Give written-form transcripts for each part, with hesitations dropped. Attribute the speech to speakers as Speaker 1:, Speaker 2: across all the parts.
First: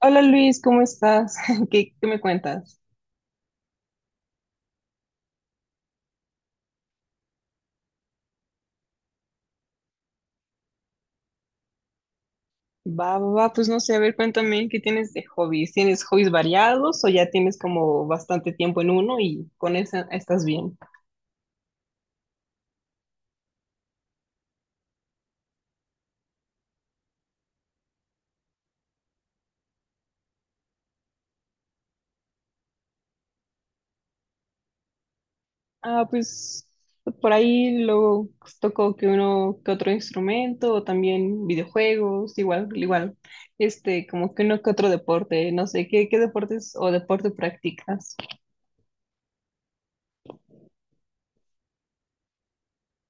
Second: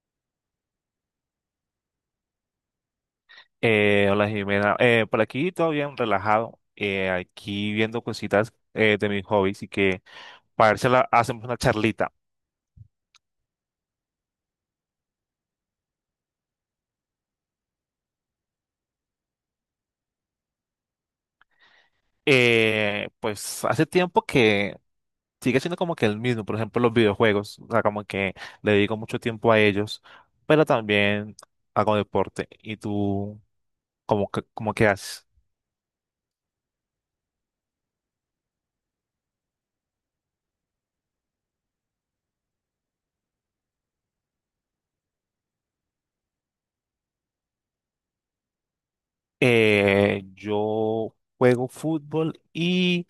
Speaker 1: Hola Luis, ¿cómo estás? ¿Qué me cuentas?
Speaker 2: Hola, Jimena. Por aquí todo bien, relajado. Aquí viendo cositas, de mis hobbies, y que para ver si hacemos una charlita.
Speaker 1: Va, pues no sé, a ver, cuéntame, ¿qué tienes de hobbies? ¿Tienes hobbies variados o ya tienes como bastante tiempo en uno y con esa estás bien?
Speaker 2: Pues hace tiempo que sigue siendo como que el mismo, por ejemplo los videojuegos, o sea, como que le dedico mucho tiempo a ellos, pero también hago deporte. ¿Y tú cómo, cómo que haces?
Speaker 1: Ah, pues por ahí luego pues toco que uno que otro instrumento o también videojuegos, igual, este, como que uno que otro deporte, no sé, ¿qué deportes o deporte practicas?
Speaker 2: Yo juego fútbol y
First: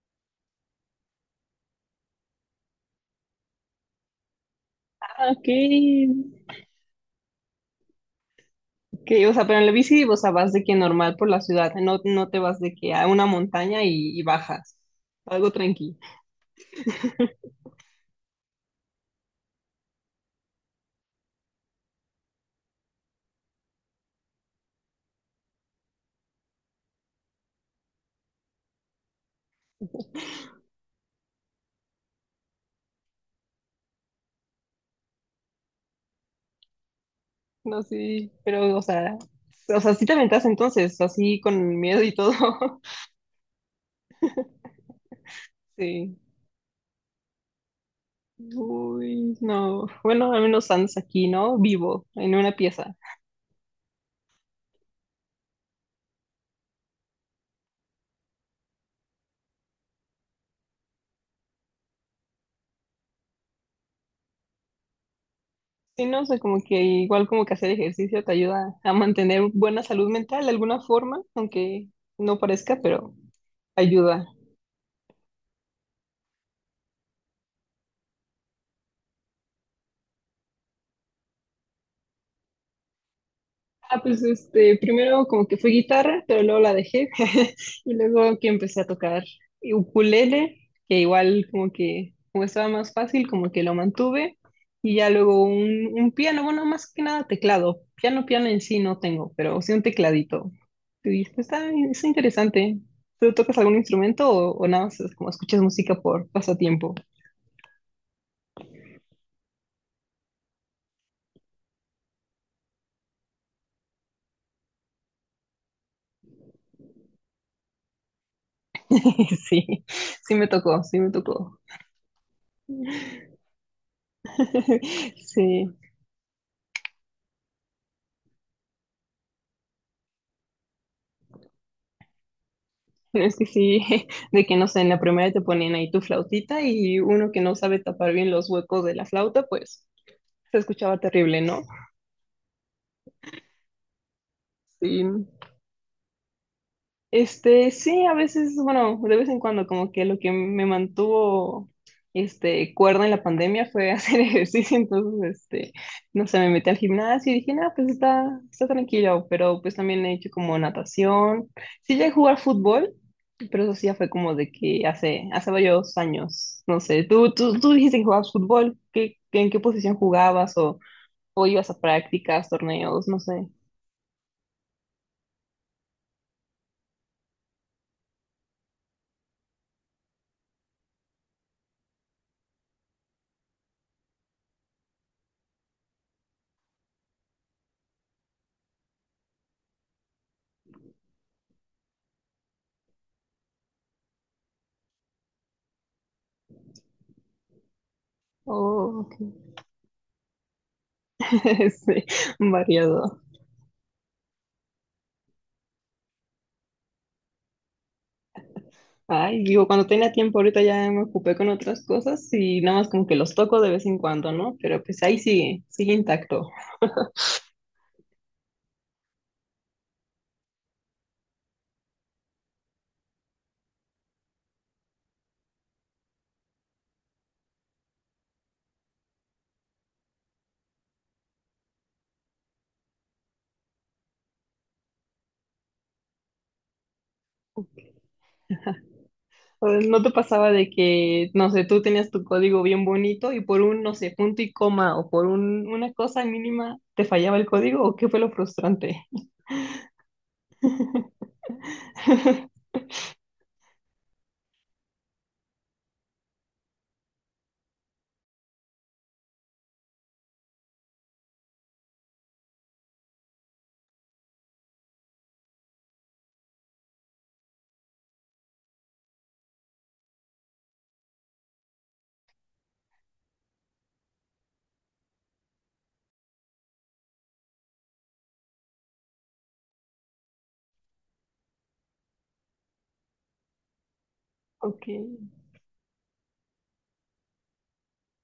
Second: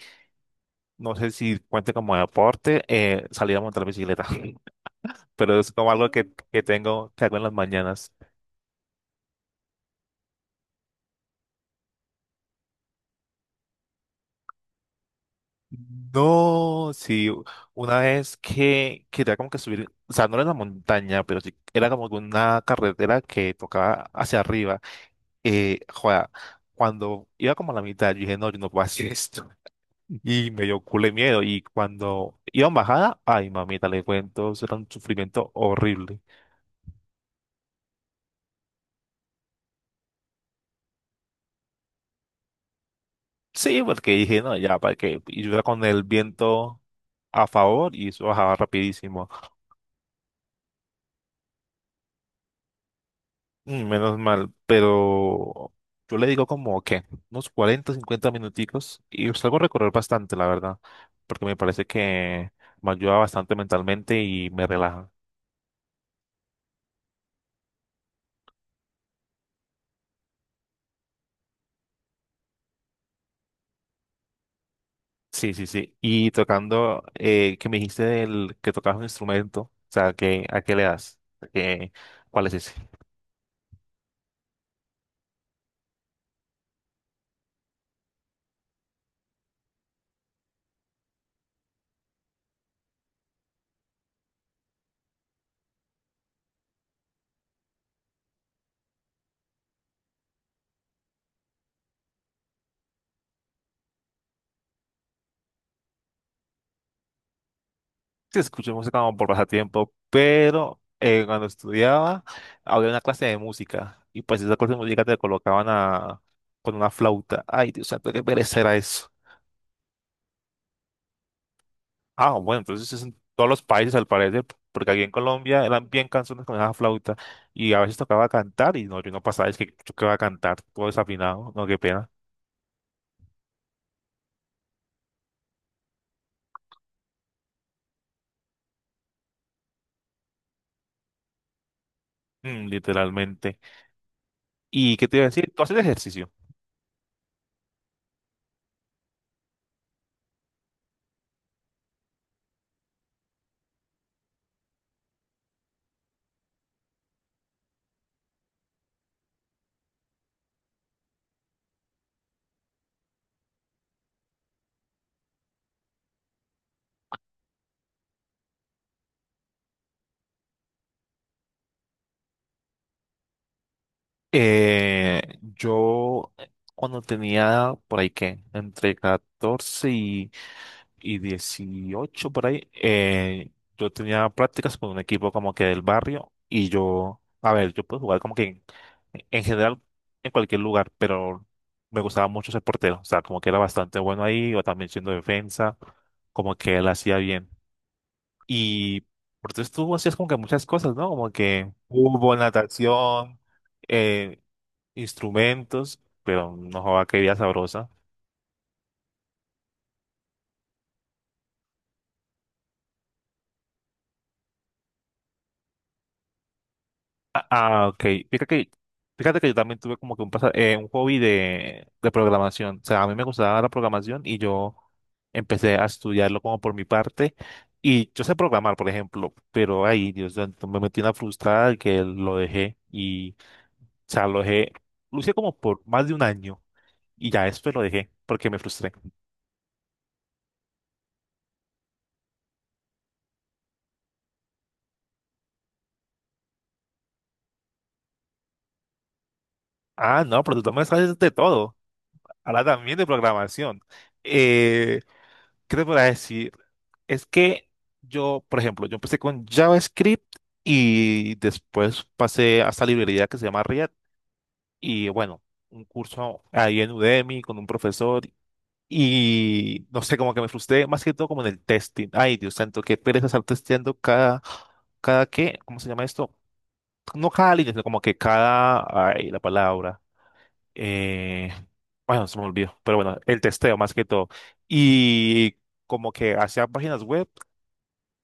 Speaker 2: no sé si cuente como deporte, salir a montar bicicleta.
Speaker 1: Ah, ok.
Speaker 2: Pero es como algo que tengo, que hago en las mañanas.
Speaker 1: Que, o sea, pero en la bici, o sea, vas de que normal por la ciudad, no, no te vas de que a una montaña y bajas, algo tranqui.
Speaker 2: No, sí, una vez que quería como que subir, o sea, no era la montaña, pero sí, era como que una carretera que tocaba hacia arriba. Joda, cuando iba como a la mitad, yo dije, no, yo no puedo hacer esto. Y me dio culo de miedo. Y cuando iba en bajada, ay, mamita, le cuento, eso era un sufrimiento horrible.
Speaker 1: No, sí, pero, o sea, sí te aventas entonces, así con miedo y todo.
Speaker 2: Sí, porque dije, no, ya, para qué. Y yo iba con el
Speaker 1: Sí.
Speaker 2: viento a favor y eso bajaba rapidísimo.
Speaker 1: Uy, no. Bueno, al menos andas aquí, ¿no? Vivo, en una pieza.
Speaker 2: Mm, menos mal, pero yo le digo como que unos 40, 50 minuticos y salgo a recorrer bastante, la verdad, porque me parece que me ayuda bastante mentalmente y me relaja.
Speaker 1: Sí, no, sé, como que igual como que hacer ejercicio te ayuda a mantener buena salud mental de alguna forma, aunque no parezca, pero ayuda.
Speaker 2: Sí, sí, sí. Y tocando, que me dijiste del que tocabas un instrumento, o sea, que, ¿a qué le das? ¿Qué- cuál es ese?
Speaker 1: Ah, pues este, primero como que fue guitarra, pero luego la dejé, y luego que empecé a tocar ukulele, que igual como que como estaba más fácil, como que lo mantuve y ya luego un piano, bueno, más que nada teclado. Piano, piano en sí no tengo, pero sí un tecladito. Y pues, está, es interesante. ¿Tú tocas algún instrumento o nada más es como escuchas música por pasatiempo?
Speaker 2: Sí, escuché música como por pasatiempo, pero cuando estudiaba había una clase de música y pues esa clase de música te colocaban a, con una flauta. Ay, Dios santo, qué pereza era eso.
Speaker 1: Sí, sí me tocó.
Speaker 2: Ah, bueno, entonces es en todos los países al parecer, porque aquí en Colombia
Speaker 1: Sí.
Speaker 2: eran bien canciones con esa flauta y a veces tocaba cantar y no, yo no pasaba, es que yo que iba a cantar, todo desafinado, no, qué pena.
Speaker 1: Pero es que sí, de que no sé, en la primera te ponían ahí tu flautita y uno que no sabe tapar bien los huecos de la flauta, pues se escuchaba terrible, ¿no?
Speaker 2: Mm, literalmente. ¿Y qué te
Speaker 1: Sí.
Speaker 2: iba a decir? ¿Tú haces ejercicio?
Speaker 1: Este, sí, a veces, bueno, de vez en cuando, como que lo que me mantuvo, este, cuerda en la pandemia fue hacer ejercicio, entonces, este, no sé, me metí al gimnasio y dije, no, pues está, está tranquilo, pero pues también he hecho como natación, sí llegué a jugar fútbol, pero eso sí ya fue como de que hace varios años, no sé, tú dijiste que jugabas fútbol, en qué posición jugabas o ibas a prácticas, torneos, no sé.
Speaker 2: Yo cuando tenía por ahí que entre 14 y 18 por ahí, yo tenía prácticas con un equipo como que del barrio y yo, a ver, yo puedo jugar como que en general en cualquier lugar, pero me gustaba mucho ser portero, o sea, como que era bastante bueno ahí, o también siendo defensa, como que él hacía bien.
Speaker 1: Oh,
Speaker 2: Y
Speaker 1: ok.
Speaker 2: por eso tú hacías como que muchas cosas, ¿no? Como que
Speaker 1: Sí,
Speaker 2: fútbol,
Speaker 1: variado.
Speaker 2: natación, eh, instrumentos, pero no joda, qué vida sabrosa.
Speaker 1: Ay, digo, cuando tenía tiempo ahorita ya me ocupé con otras cosas y nada más como que los toco de vez en cuando, ¿no? Pero pues ahí sigue, sigue intacto.
Speaker 2: Ah, ah, ok. Fíjate que, fíjate que yo también tuve como que un, un hobby de programación. O sea, a mí me gustaba la programación y yo empecé a estudiarlo como por mi parte. Y yo sé programar, por ejemplo, pero ahí, Dios santo, me metí una frustrada que lo dejé, y o sea, lo dejé, lo hice como por más de un año y ya después lo dejé porque me frustré.
Speaker 1: Pues, ¿no te pasaba de que, no sé, tú tenías tu código bien bonito y por un, no sé, punto y coma o por un, una cosa mínima te fallaba el código o qué fue lo frustrante?
Speaker 2: Ah, no, pero tú también sabes de todo. Ahora también de programación. Eh, ¿Qué te podría decir? Es que yo, por ejemplo, yo empecé con JavaScript y después pasé a esta librería que se llama React y bueno, un curso ahí en Udemy con un profesor, y no sé, como que me frustré más que todo como en el testing. Ay, Dios santo, qué pereza estar testeando cada, cada qué, ¿cómo se llama esto? No cada línea, sino como que cada, ay, la palabra. Eh, bueno, se me olvidó, pero bueno, el testeo más que todo.
Speaker 1: Ok,
Speaker 2: Y como que hacía páginas web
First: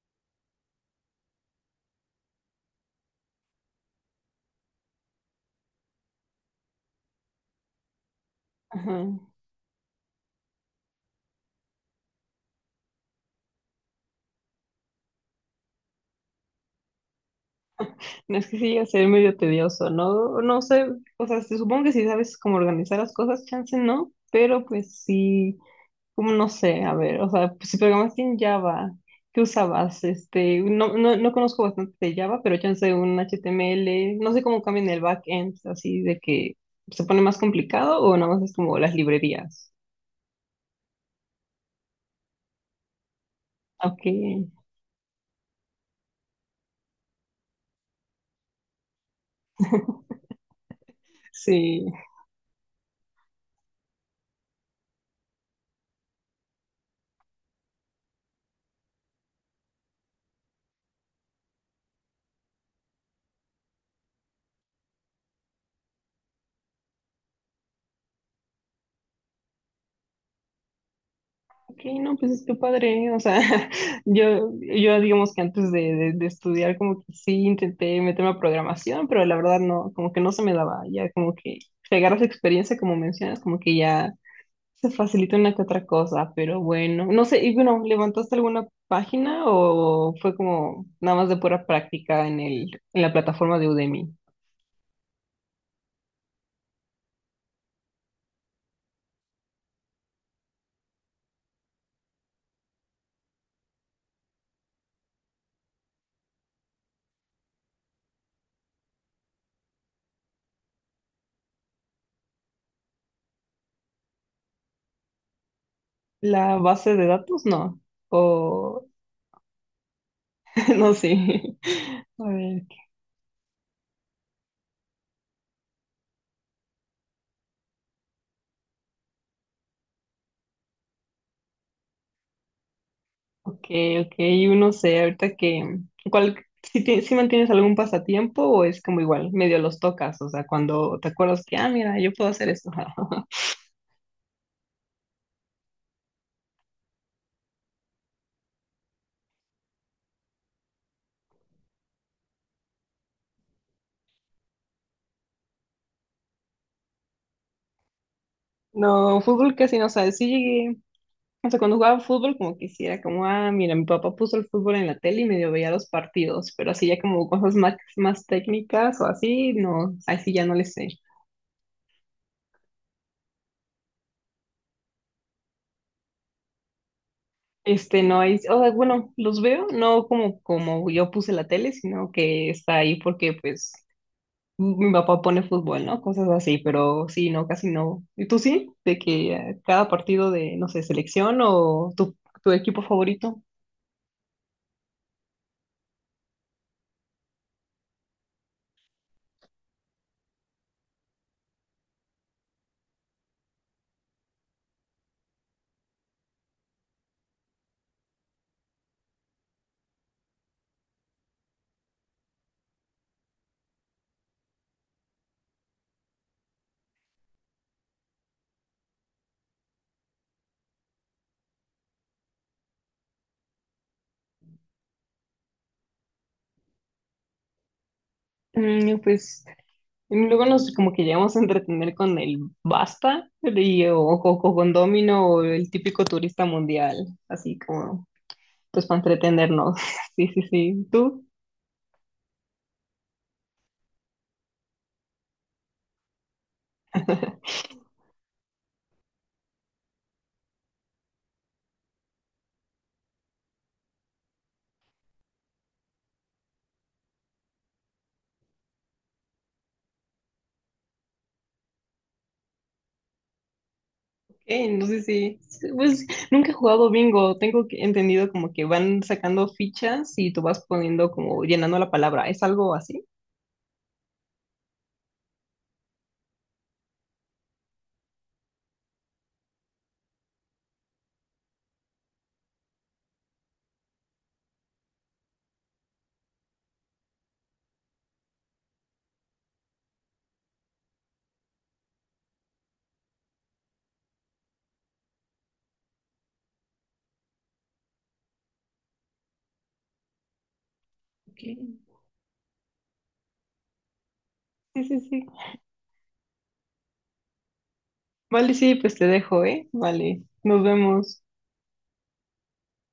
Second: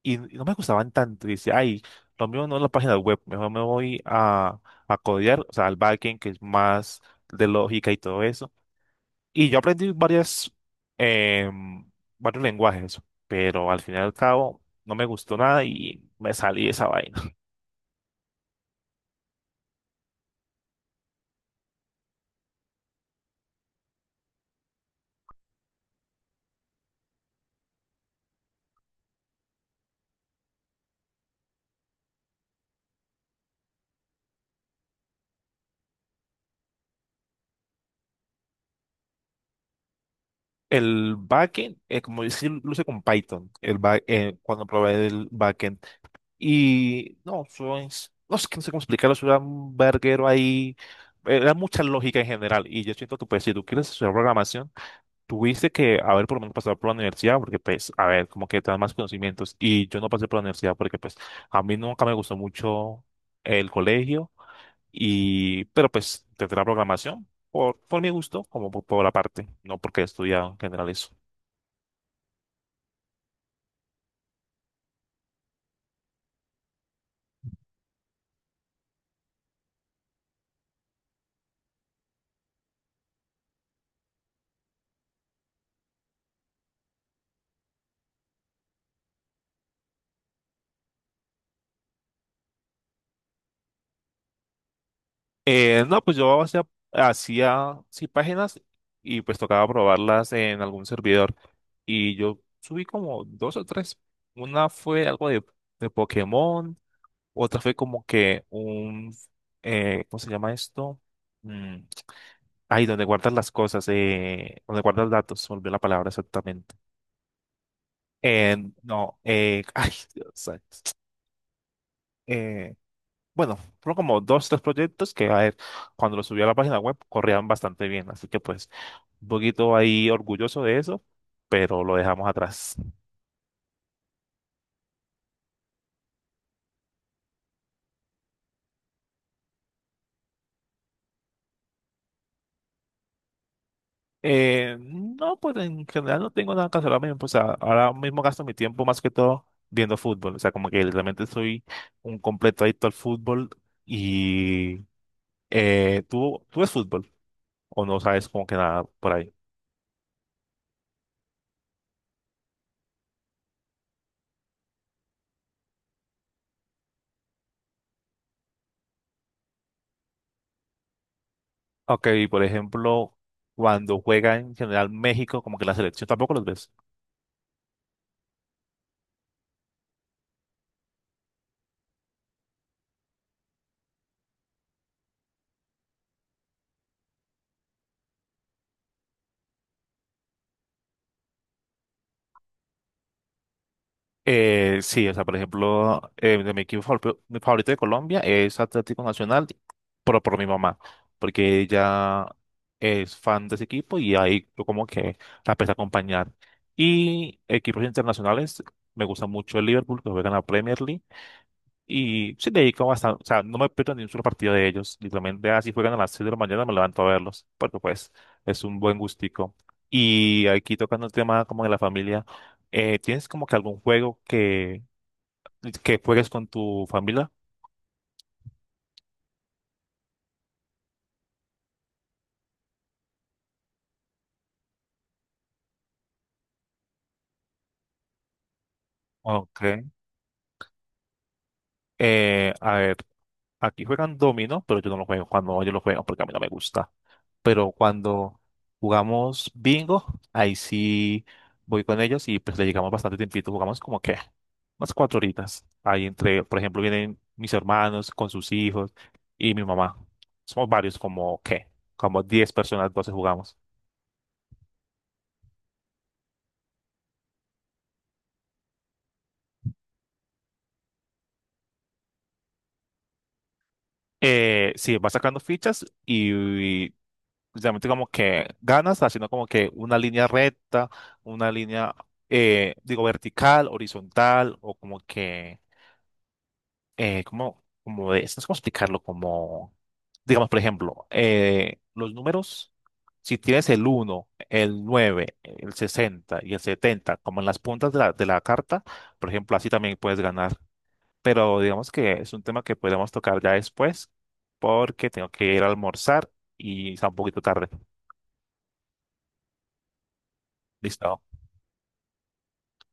Speaker 2: y no me gustaban tanto. Y decía, ay, lo mío no es la página web, mejor me voy a codear, o sea, al backend, que es más de lógica y todo eso.
Speaker 1: ajá.
Speaker 2: Y yo aprendí varias, em, varios lenguajes, pero al fin y al cabo no me gustó nada y me salí de esa vaina.
Speaker 1: No, es que sí llega a ser medio tedioso, ¿no? No sé, o sea, supongo que si sabes cómo organizar las cosas, chance no, pero pues sí. Como no sé, a ver, o sea, pues si programaste en Java, ¿qué usabas? Este, no conozco bastante de Java, pero chance un HTML, no sé cómo cambian el backend, así de que se pone más complicado o nada más es como las librerías.
Speaker 2: El backend, como dice, lo hice con Python.
Speaker 1: Ok,
Speaker 2: Cuando probé el backend. Y no, no sé, no sé cómo explicarlo, eso era un verguero ahí, era mucha
Speaker 1: sí.
Speaker 2: lógica en general. Y yo siento que pues si tú quieres estudiar programación, tuviste que haber por lo menos pasado por la universidad, porque pues, a ver, como que te dan más conocimientos. Y yo no pasé por la universidad porque pues a mí nunca me gustó mucho el colegio, y pero pues tendré la programación por mi gusto, como por la parte, no porque he estudiado en general eso.
Speaker 1: Ok, no, pues es que padre, o sea, yo digamos que antes de, de estudiar como que sí intenté meterme a programación, pero la verdad no, como que no se me daba, ya como que pegar esa experiencia como mencionas, como que ya se facilita una que otra cosa, pero bueno, no sé, y bueno, ¿levantaste alguna página o fue como nada más de pura práctica en el, en la plataforma de Udemy?
Speaker 2: No, pues yo hacía, sí, páginas y pues tocaba probarlas en algún servidor. Y yo subí como dos o tres. Una fue algo de Pokémon, otra fue como que un, ¿cómo se llama esto? Mm, ahí donde guardas las cosas, donde guardas datos, se me olvidó la palabra
Speaker 1: ¿La
Speaker 2: exactamente.
Speaker 1: base de datos? No.
Speaker 2: Eh,
Speaker 1: O
Speaker 2: no, ay, Dios santo.
Speaker 1: no sé. A ver,
Speaker 2: Eh, bueno, fueron como dos, tres proyectos que, a ver, cuando los subí a la página web, corrían bastante bien. Así que pues un poquito ahí orgulloso de eso, pero lo dejamos atrás.
Speaker 1: ok, ok, yo no sé, ahorita que, ¿cuál, si, si mantienes algún pasatiempo o es como igual, medio los tocas, o sea, cuando te acuerdas que, ah, mira, yo puedo hacer esto?
Speaker 2: No, pues en general no tengo nada que hacer ahora mismo, o sea, ahora mismo gasto mi tiempo más que todo viendo fútbol, o sea, como que realmente soy un completo adicto al fútbol. Y tú ves fútbol o no sabes como que nada por
Speaker 1: No,
Speaker 2: ahí?
Speaker 1: fútbol casi no sabes, sí llegué. O sea, cuando jugaba fútbol, como que sí era como, ah, mira, mi papá puso el fútbol en la tele y medio veía los partidos, pero así ya como cosas más técnicas o así, no, así ya no les sé.
Speaker 2: Ok, por ejemplo, cuando juega en general México, como que la selección, tampoco los ves.
Speaker 1: Este, no hay, o sea, bueno, los veo, no como, como yo puse la tele, sino que está ahí porque, pues, mi papá pone fútbol, ¿no? Cosas así, pero sí, no, casi no. ¿Y tú sí? De que cada partido de, no sé, selección o tu equipo favorito.
Speaker 2: Sí, o sea, por ejemplo, de mi mi favorito de Colombia es Atlético Nacional, pero por mi mamá, porque ella es fan de ese equipo y ahí yo como que la empecé a acompañar. Y equipos internacionales, me gusta mucho el Liverpool, que juega en la Premier League. Y sí, le dedico bastante, o sea, no me pierdo ni un solo partido de ellos. Literalmente, así juegan a las 6 de la mañana, me levanto a verlos, porque pues es un buen gustico. Y aquí tocando el tema como de la familia, ¿tienes como que algún juego que juegues con tu familia?
Speaker 1: Mm, pues. Y luego nos como que llegamos a entretener con el basta y, o con Domino o el típico turista mundial, así como pues para
Speaker 2: Ok.
Speaker 1: entretenernos. Sí, sí, sí. ¿Tú?
Speaker 2: A ver, aquí juegan dominó, pero yo no lo juego, cuando yo lo juego porque a mí no me gusta. Pero cuando jugamos bingo, ahí sí voy con ellos y pues le llegamos bastante tiempito, jugamos como que unas cuatro horitas. Ahí entre, por ejemplo, vienen mis hermanos con sus hijos y mi mamá. Somos varios, como que, como 10 personas, 12 jugamos.
Speaker 1: No sé si, pues nunca he jugado bingo, tengo entendido como que van sacando fichas y tú vas poniendo como llenando la palabra, ¿es algo así?
Speaker 2: Sí, vas sacando fichas y realmente como que ganas haciendo como que una línea recta, una línea, digo, vertical, horizontal, o como que como, como de, no sé cómo explicarlo, como, digamos, por ejemplo, los números, si tienes el uno, el nueve, el 60 y el 70 como en las puntas de la carta, por ejemplo, así también puedes ganar.
Speaker 1: Ok.
Speaker 2: Pero digamos que es un tema que podemos tocar ya después,
Speaker 1: Sí, sí,
Speaker 2: porque
Speaker 1: sí.
Speaker 2: tengo que ir a almorzar y está un poquito tarde.
Speaker 1: Vale, sí, pues te dejo, ¿eh? Vale, nos vemos.
Speaker 2: Listo.